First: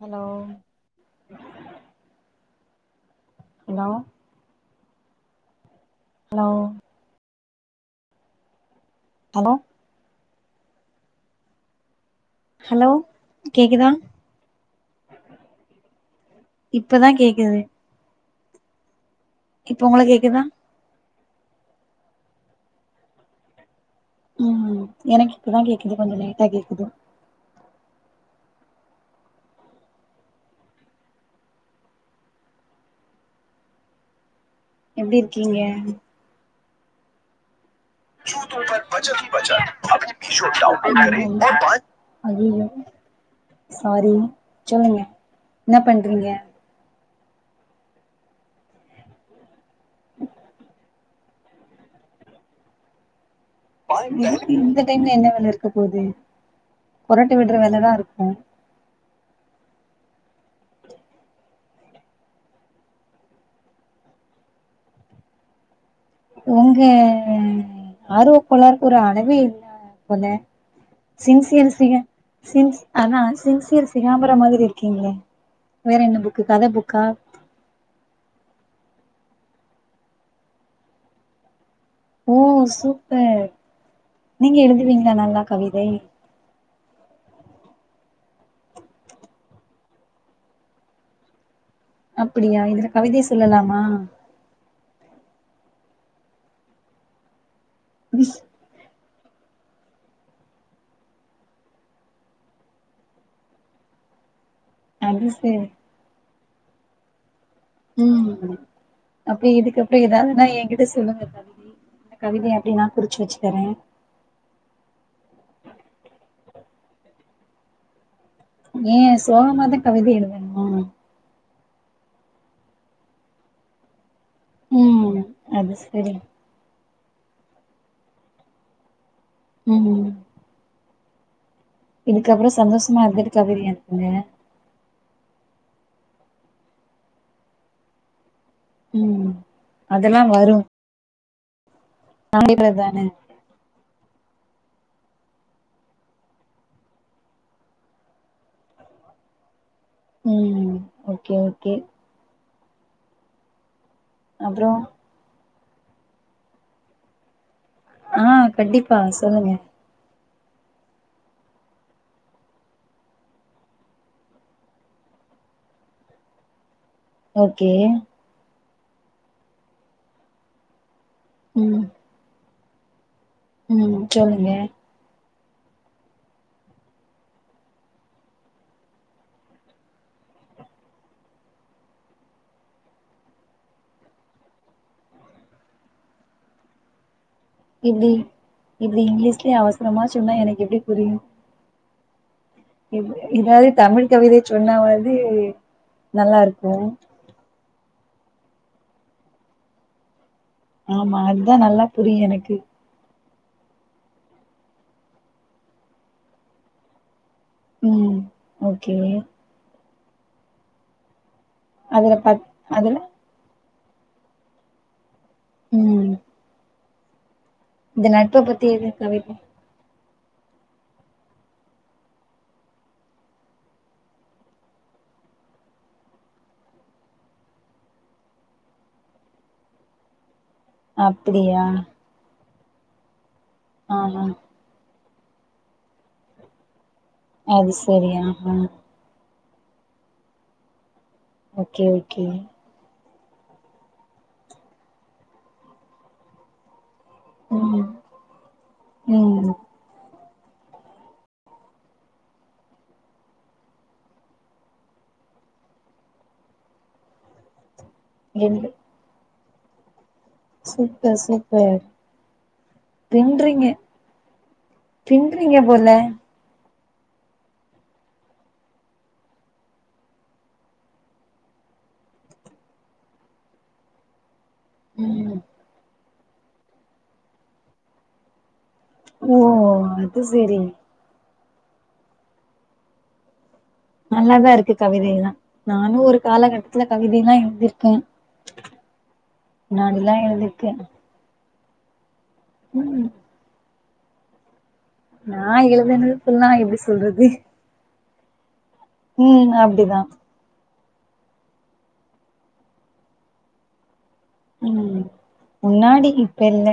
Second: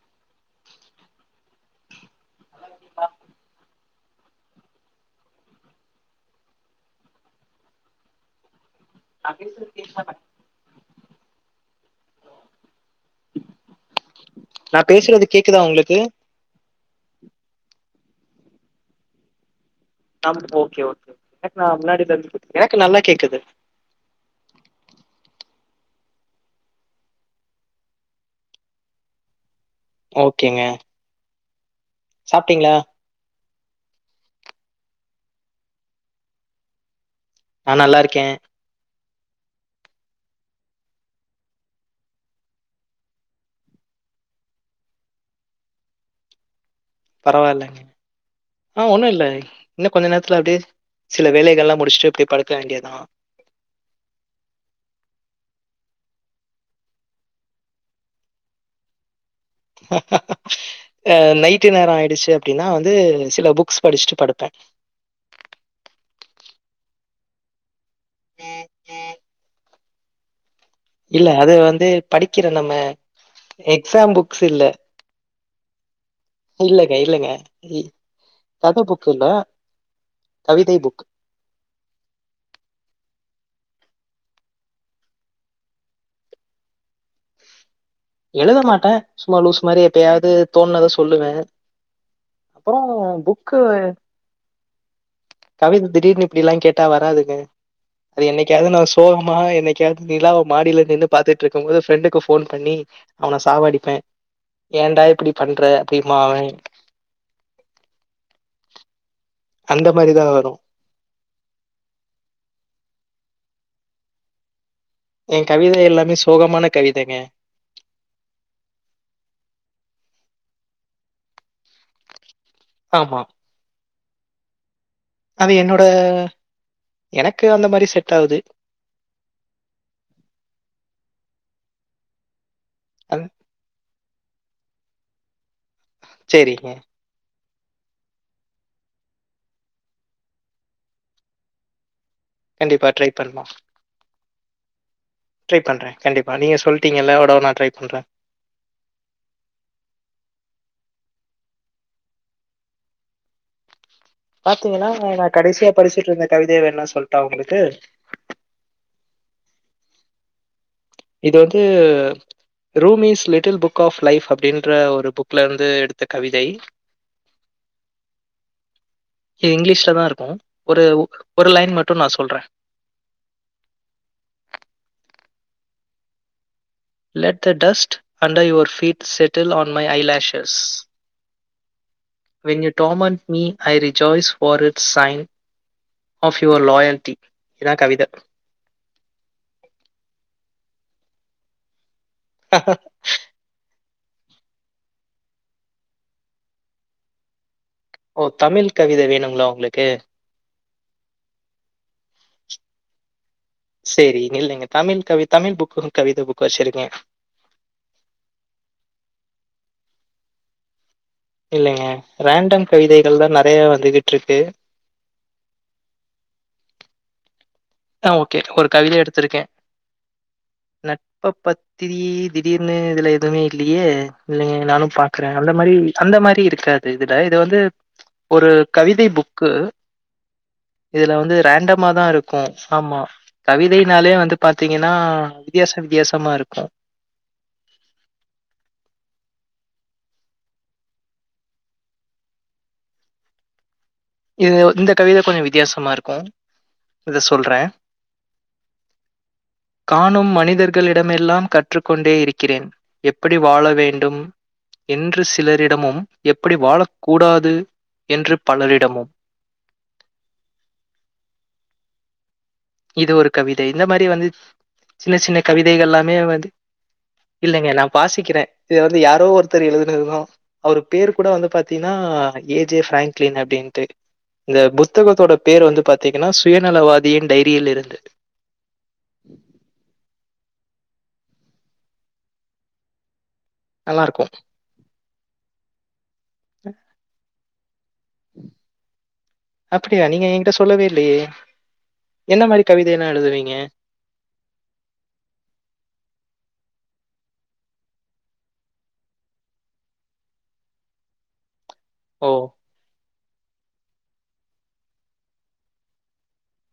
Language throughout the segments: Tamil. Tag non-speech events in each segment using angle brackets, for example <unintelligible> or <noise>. ஹலோ ஹலோ ஹலோ நா ஹலோ பேசுறது கேக்குதா <unintelligible> ஹலோ கேக்குதா நா பேசுறது கேக்குதா உங்களுக்கு இப்பதா கேக்குது இப்ப <unintelligible> உங்களுக்கு கேக்குதா <unintelligible> எனக்கு நல்லா கேக்குது ம் எனக்கு இப்பதா கேக்குது கொஞ்ச லேட்டா கேக்குது ஓகேங்க சாப்ட்டீங்ளா எப்டி இருக்கீங்க நா நல்லா இருக்கே <inaudible> சாரி சொல்லுங்க என்ன பண்றீங்க பரவால்லங்க ஆ ஒண்ணு இல்ல இன்னு கொஞ்ச நேரத்துல அப்டியே சில வேலைகல்லா முடிச்ட்டு இப்டி படுக்க வேண்டியதா இந்த டைம்ல என்ன வேல இருக்க போது கொறட்ட விட்ற வேலதா இருக்கூ அ நைட்டு நேர ஆயிடுச்சு அப்டின்னா வந்து சில புக்ஸ் படிச்ட்டு படுப்ப ஒங்க ஆர்வ கோளார்க்கு ஒரு அளவே இல்ல போல இல்ல அது சின்சியர் வந்து சிக படிக்கிற நம்ம சின்ஸ் அதா சின்சியர் எக்ஸாம் சிகாம்பரம் புக்ஸ் இல்ல மாதிரி இருக்கீங்களே வேற என்ன புக்கு கத இல்லங்க புக்கா இல்லங்க கத புக் ஃபுல்லா கவிதை புக் ஓ சூப்பர் நீங்க எழுதுவீங்ளா நல்லா கவிதை எழுத மாட்ட சும்மா லூசு மாரி எப்பயாவது தோன்னத சொல்லுவ அப்படியா அப்பறோ இதுல கவிதை புக்கு சொல்லலாமா கவிதை திடீர்னு இப்டில்லா கேட்டா வராதுங்க அது என்னைக்காவ்து நா சோகமா என்னை காது நிலாவ மாடில நின்னு பாத்துட் ருக்கும் போது ஃப்ரெண்டுக்கு ஃபோன் பண்ணி அவன சாவடிப்பே ஏன்டா அது இப்டி பண்ற சரி அப்டின்பா அவ ம் அப்டி அந்த இதுக்கப்புற மாரிதா ஏதாவ்துனா வரு. ஏன்கிட்ட சொல்லுங்க கவிதை இந்த கவிதை அப்டின்னா குறிச்சு வச்சு தர என் கவிதை எல்லாமே சோகமான கவிதங்க ஏ சோகமாதா கவிதை எழுதணுமா ஆமா ம் அது என்னோட சரி எனக்கு அந்த மாரி செட் ஆவ்து ம் ம் இதுக்கு அப்புற சந்தோஷமா அது இருந்துட்டு கவிதைஎழுதுங்க செரிங்க ம் அதெல்லா வரு கண்டிப்பா தானே ட்ரை பன்னு ட்ரை பண்ற கண்டிப்பா நீங்க சொல்ட்டீங்கல்ல ஒட ஒரு நாள் ட்ரை பண்ற உம் ஓகே ஓகே அப்றோ பாத்தீங்கன்னா நா கடைசியா படிச்சுட்டு இருந்த கவிதைய வேனா சொல்ட்டா உங்களுக்கு ஆஹ் கண்டிப்பா சொல்லுங்க இது வந்து Rumi's little book of life அப்படின்ற ஒரு புக்ல இருந்து எடுத்த கவிதை ஓகே இது இங்கிலீஷ்ல தான் இருக்கும் ஒரு ஒரு லைன் மட்டும் நான் சொல்றேன் உம் சொல்லுங்க லெட்ட dust under your feet settle on my eyelashes when you come and me I rejoice for it's sign of your loyalty இப்டி இப்டி இங்கிலீஷ்லயே அவசரமா சொன்னா எனக்கு எப்படி புரியும் இவ் இதாவ தமிழ் கவிதை சொன்னாவது நல்லா இருக்கும் ஓ தமிழ் கவிதை வேணுங்களா உங்களுக்கு ஆமா அதான் நல்லா புரியும் எனக்கு சேரி நில்லுங்க தமிழ் கவி தமிழ் புக்கு கவிதை புக் வச்சிருக்கே உம் ஓகே இல்லைங்க அதுல பத் ரேண்டம் அதுல கவிதைகள் தான் நிறைய வந்துகிட்டு இருக்கு உம் ஆஹ் ஓகே ஒரு எது கவிதைய கவிதை எடுத்திருக்கேன் நட்ப பத்தி திடீர்னு இதுல எதுவுமே இல்லையே இல்லைங்க நானும் பாக்குறேன் அந்த மாதிரி ம் அந்த மாதிரி இருக்காது இதுல இது வந்து ஒரு கவிதை புக்கு இதுல வந்து அப்டியா ரேண்டமாதான் இருக்கும் ஆமா கவிதைனாலே ஆஹா வந்து பாத்தீங்கன்னா வித்தியாச வித்தியாசமா இருக்கும் அது சரி ஆஹா ஓகே ஓகே இது இந்த கவிதை கொஞ்சம் வித்தியாசமா இருக்கும் இத சொல்றேன் ம் ம் காணும் மண் மனிதர்களிடமெல்லாம் கற்றுக் கொண்டே இருக்கிறேன் எப்படி வாழ வேண்டும் என்று சிலரிடமும் எப்படி வாழக் கூடாது என்று ரெண்டு பலரிடமும் சூப்பர் சூப்பர் இது ஒரு கவிதை பின்றீங்க இந்த மாதிரி வந்து சின்ன சின்ன பின்றீங்க கவிதைகள் போல எல்லாமே வந்து இல்லைங்க நான் வாசிக்கிறேன் இத வந்து யாரோ ஒருத்தர் எழுதுனதுதா அவரு பேர் கூட வந்து பாத்தீன்னா ஏ ஜே பிராங்க்லீன் அப்படின்ட்டு இந்த புத்தகத்தோட ம் பேர் வந்து பாத்தீங்கன்னா சுயநலவாதியின் டைரியில் இருந்து ஓ அது சேரி நல்லாருக்கும். நல்லாதா இருக்கு கவிதை எல்லாம் நானும் ஒரு காலகட்டத்துல கவிதை எல்லாம் எழுந்திருக்கேன் அப்படியா நீங்க என்கிட்ட எழுதிருக்கே சொல்லவே இல்லையே என்ன மாரி கவிதை ம் எல்லாம் எழுதுவீங்க நா எழுதுனதுகுல்லாம் எப்படி சொல்றது ம் அப்படிதான் ஓ உம் முன்னாடி இப்ப இல்ல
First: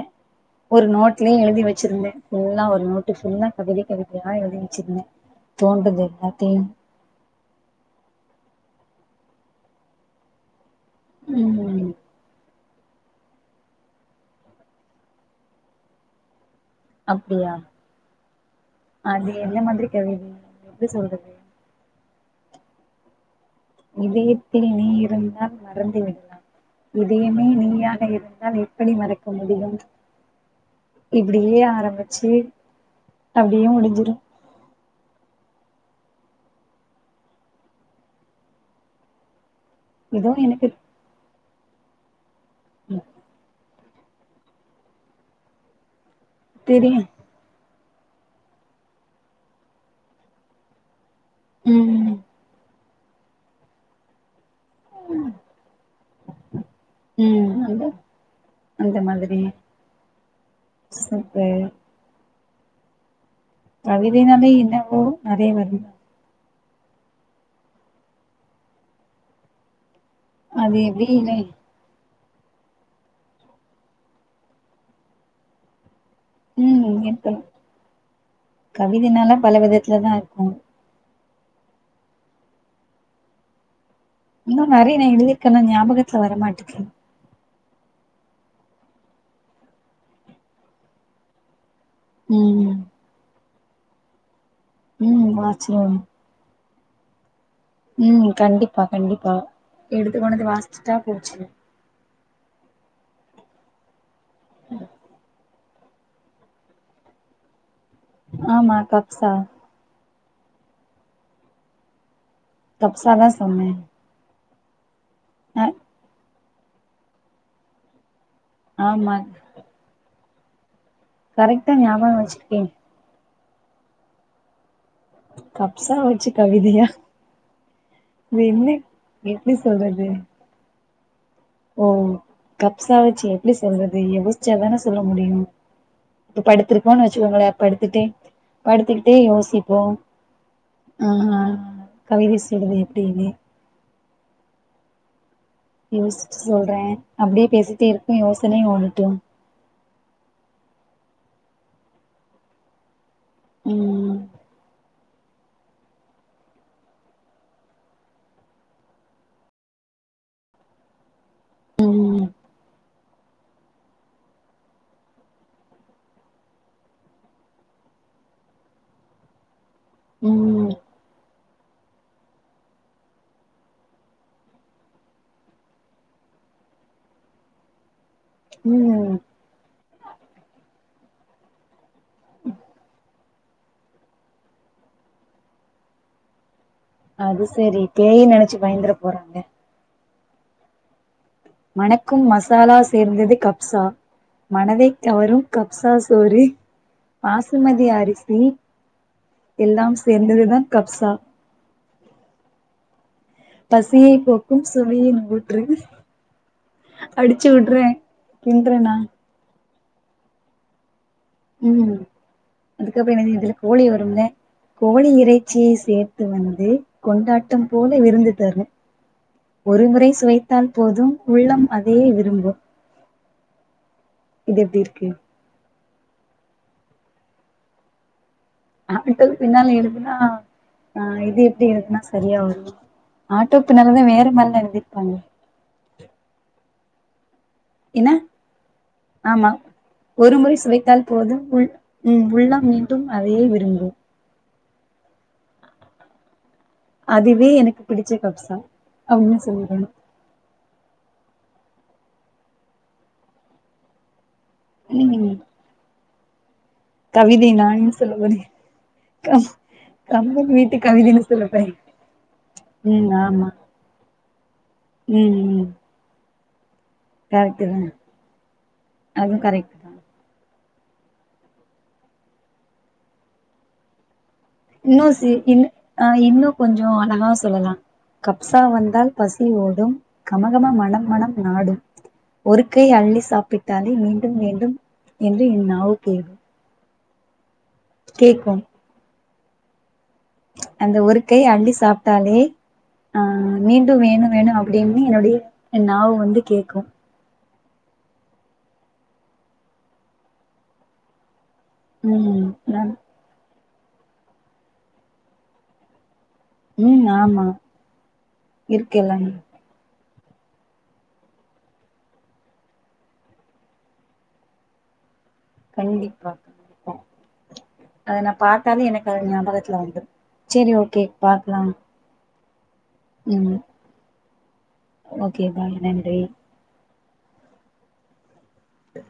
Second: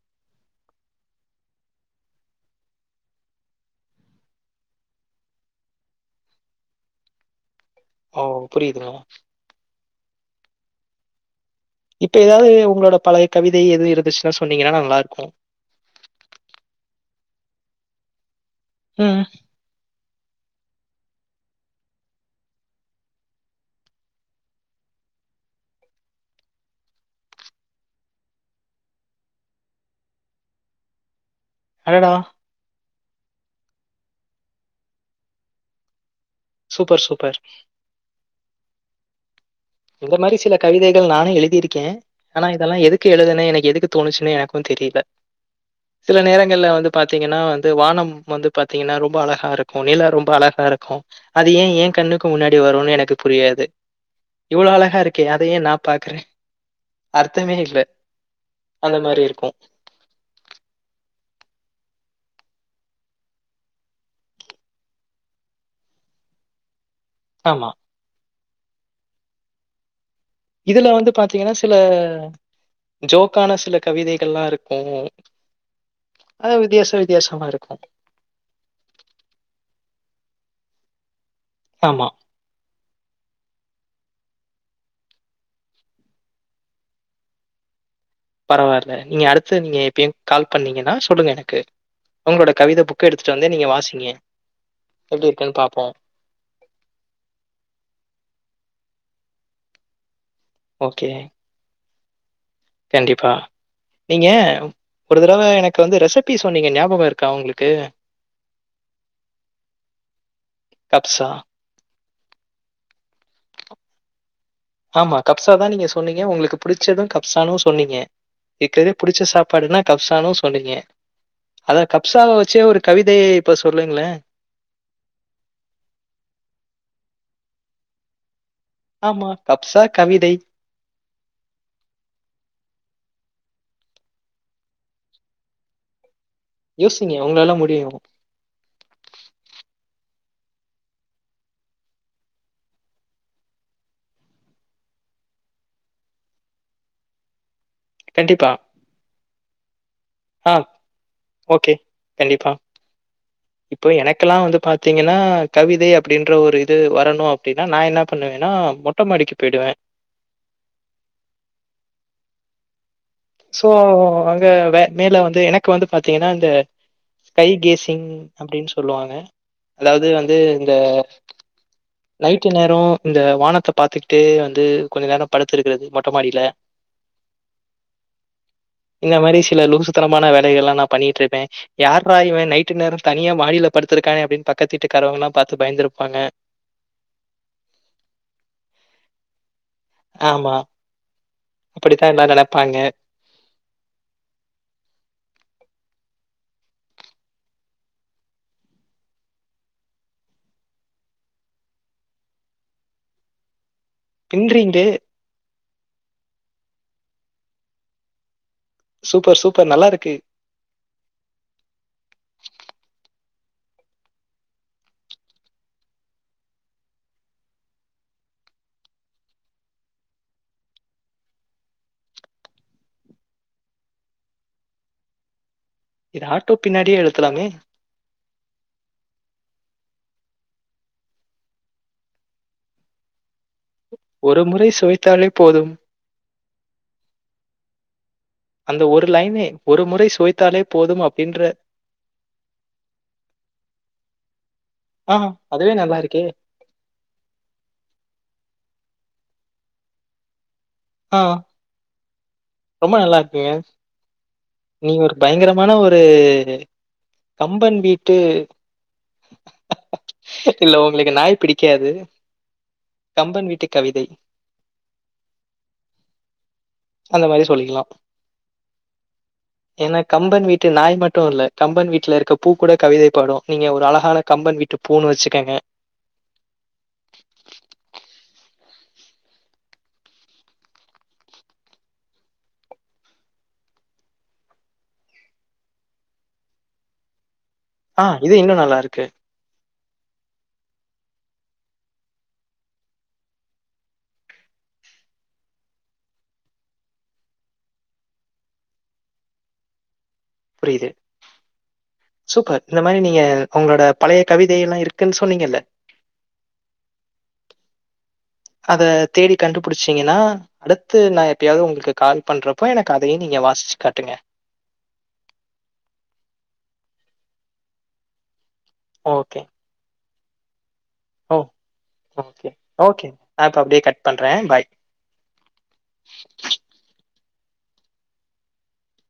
ஒரு நோட்லயும் எழுதி வச்சிருந்தேன் ஃபுல்லா ஒரு நோட்டு ஃபுல்லா கவிதை கவிதையா எழுதி வச்சிருந்தேன் தோண்டுது எல்லாத்தையும் ஓ புரியுதுங்க ம் இப்ப ஏதாவது உங்களோட பழைய கவிதை எதுவும் இருந்துச்சுன்னா சொன்னீங்கன்னா நல்லா இருக்கும் அப்படியா ம். அது என்ன மாதிரி கவிதை எப்புடி சொல்றது இதயத்தில் நீ இருந்தால் மறந்து விடலாம் இதையுமே நீயாக இருந்தால் எப்படி மறக்க முடியும் இப்டியே அடடா! ஆரம்பிச்சு அப்டியே முடிஞ்சிரும் சூப்பர் சூப்பர் இந்த ஏதோ மாதிரி சில எனக்கு கவிதைகள் நானே எழுதிருக்கேன் ஆனா இதெல்லாம் எதுக்கு எழுதுன எனக்கு எதுக்கு தோணுச்சுன்னு எனக்கும் தெரியல சில நேரங்கள்ல வந்து தெரியு பாத்தீங்கன்னா வந்து வானம் வந்து பாாத்தீங்கன்னா ரொம்ப அழகா இருக்கு நிலா ரொம்ப அழகா இருக்கு அது ஏ எ ம் கண்ணுக்கு முன்னாடி வரும்னு எனக்கு புரியாது இவ்ளோ அழகா இருக்கே அதையே நான் பாக்குற ம் அர்த்தமே இல்ல அந்த அந்த மாரி இருக்கும் சூப்ப கவிதைனாலே என்னவோ அதே வருது தா ஆமா அது இதுல வந்து எப்டினு பாத்தீங்கன்னா சில ஜோக்கான சில கவிதைகள்லா இருக்கும் அது ம் வித்தியாச இருக்ககும் வித்தியாசமா இருக்கும். கவிதைனால பல விதத்துலதா இருக்கு ஆமா இன்னு நெறையா நா எழுதியிருக்கேன் ஆனா ஞாபகத்துல வரமாட்டுக்கு பரவால்ல நீங்க அடுத்து நீங்க எப்பயும் கால் பண்ணீங்கன்னா சொல்லுங்க எனக்கு உங்களோட ம் கவிதை புக்கு எடுத்துட்டு வந்தே நீங்க வாசிங்க எப்டி ம் இருக்குன்னு பாப்போம். ஆச்சேரி ம் கண்டிப்பா கண்டிப்பா எடுத்து கொண்டுவந்து வாசுச்சுட்டா ஓகே. போச்சு கண்டிப்பா நீங்க ஒரு தடவ எனக் கு வந்து ரெசபி சொன்னீங்க ஞாபக இருக்கா உங்களுக்கு ஆமா கப்சா கப்ஸா கப்சாதா சொன்ன ஆமா கப்ஸாதா நீங்க சொன்னீங்க உங்களுக்கு புடுச்சதும் கப்ஸானும் சொன்னீங்க இருக்கிறதே ஆமா புடுச்ச சாப்பாடுன்னா கப்ஸானும் சொன்னீங்க கரெக்டா அதா ஞாபகம் கப்ஸாவ வச்சே வச்சிருக்கீங்க ஒரு கவிதைய இப்ப சொல்லுங்களே கப்சா வச்சு கவிதையா என்ன ஆமா, எப்டி கப்ஸா சொல்றது கவிதை. ஓ கப்சா வச்சு எப்படி சொல்றது யோசிச்சாதான சொல்ல முடியும் இப்ப படுத்திருக்கோம்ன்னு யோசிங்க வச்சுக்கோங்களே உங்களால முடியும். படுத்துட்டே படுத்துக்கிட்டே யோசிப்போம் ஆஹ கவிதை சொல்றது எப்டினு யோசிச்சு சொல்றே அப்டியே பேசிட்டே இருப்போ கண்டிப்பா. யோசனையும் ஓடட்டும் ஆ ஓகே கண்டிப்பா இப்போ ம் எனக்கெல்லா வந்து பாத்தா பாத்தீங்கன கவிதை அப்டின்ற ஒரு இது வரனும் அப்டின்னா நா என்ன பண்ணுவேன்னா மொட்ட மாடிக்கு போயிடுவே <inaudible> ம் சோ அங்க வே மேல வந்து எனக்கு வந்து பாத்தீங்கன்னா இந்த ஸ்கை கேஸிங் அப்டின் சொல்லுவாங்க அதாவது வந்து ம் இந்த <inaudible> நைட்டு நேரம் இந்த வானத்த பாத்துக்கிட்டு வந்து கொஞ்சொ நேரம் படுத்து இருக்றது மொட்ட மாடில <inaudible> இந்த ம் மாரி சில லூஸ் த்தனமான வேலைகலெல்லாம் பண்ணிட்டு இருப்ப யார்ரா இவ நைட்டு நேரம் தனியா மாடியில படுத்திருக்கானே பக்கத்து வீட்டு க்காறவங்கல்லா பார்த்து பயந்திருப்பாங்க அது சேரி பேயுன்னு நெனச்சு பயந்துர போறாங்க ஆமா அப்படித்தான் மணக்கும் எல்லாரும் மசாலா நெனைப்பாங்க. சேர்ந்தது கப்சா மனதை கவரும் கப்சா தோழி பாசுமதி அரிசி எல்லாம் சேர்ந்ததுதா கப்சா பசியை போக்கும் பின்றீங்களே சுவையின் ஊற்று அடிச்சு விடறே கின்றனா இப்ப நல்லா இருக்கு ம் அதுக்கப்றோ என்னடி இதுல கோழி வருல கோழி இறைச்சி சேர்த்து வந்து கொண்டாட்டம் போல விருந்து தரு ஒருமுறை சுவைத்தால் போதும் உள்ளம் அதையே விரும்பும் இது எப்டி இருக்கு இது ஆட்டோ பின்னாடியே எழுத்தலாமே ஆட்டோ பின்னால எழுதுனா ஆ இது எப்டி எழுதுனா சரியா வரு ஆ ட்டோ பின்னாலதா வேற ஒரு மாரில்லா முறை எழுதிருப்பாங்களே சுவைத்தாலே போதும். என்ன அந்த ஒரு லைனே ஆமா ஒரு முறை ஒரு முறை சுவைத்தாலே சுவைத்தால் அப்படின்ற போதும் உள் ம் உள்ளம் மீண்டும் அதயே விரும்பும் ஆ அதுவே நல்லா இருக்கே அதுவே எனக்கு பிடிச்ச கப்சா அப்டின்னு சொல்லிடணு ஆ ரொம்ப நல்லா இருக்கே நீங்க ஒரு ம் பயங்கரமான ஒரு கவிதை கம்பன் நான்னு சொல்ல வீட்டு போறியா கம் கம்பன் இல்ல வீட்டு உங்களுக்கு கவிதைன்னு நாய் சொல்ல போறியா பிடிக்காது ம் ஆமா கம்பன் வீட்டு கவிதை ம் ம் அந்த மாரி கரெக்ட்டு தா சொல்லிக்கலா அதுவு கரெக்ட்டு தா ஏனா கம்பன் வீ ட்டு நாய் மட்டு இல்ல கம்பன் வீட்ல இருக்க பூ கூட கவிதை பாடு நீங்க ஒரு அழகான கம்பன் வீட்டு பூன்னு இன்னும் சி வச்சுக்கோங்க இன் ஆ இன்னு கொஞ்சோ அழகா சொல்லலா கப் சா வந்தால் பசி ஓடும் கமகம மனம் மனம் நாடும் ஒரு கை அள்ளி சாப்பிட்டாலே மீண்டும் மீண்டும் என்று என் நாவு கே ஆ இது இன்னு நல்லா இருக்கு அந்த ஒரு கை அள்ளி சாப்ட்டாலே அ மீண்டும் வேணு வேணு அப்டின்னு என்னுடைய என் நாவு வந்து கேக்கு புரிது ம் சூப்பர் இந்த நா மாரி நீங்க அவுங்களோட பழைய கவிதை எல்லா இருக்குன்னு சொன்னீங்கல்ல ம் ஆமா அத இருக்கு எல்லாமே தேடி கண்டுபுடுச்சிட்டீங்கனா அடுத்து நா எப்பயாது உங்களுக்கு கால் பண்றப்போ எனக்கு அதயு நீங்க வாசிச்சு காட்டுங்க கண்டிப்பா அ அத நா பாத்தாவே எனக்கு அது ஓகே ஞாபகத்துல வந்துரு சரி ஓகே ஓ பாக்லா ஓகே ஓகே நா இப்ப அப்டியே கட் பண்ற பாய் ஓகே பாய் நன்றி சரி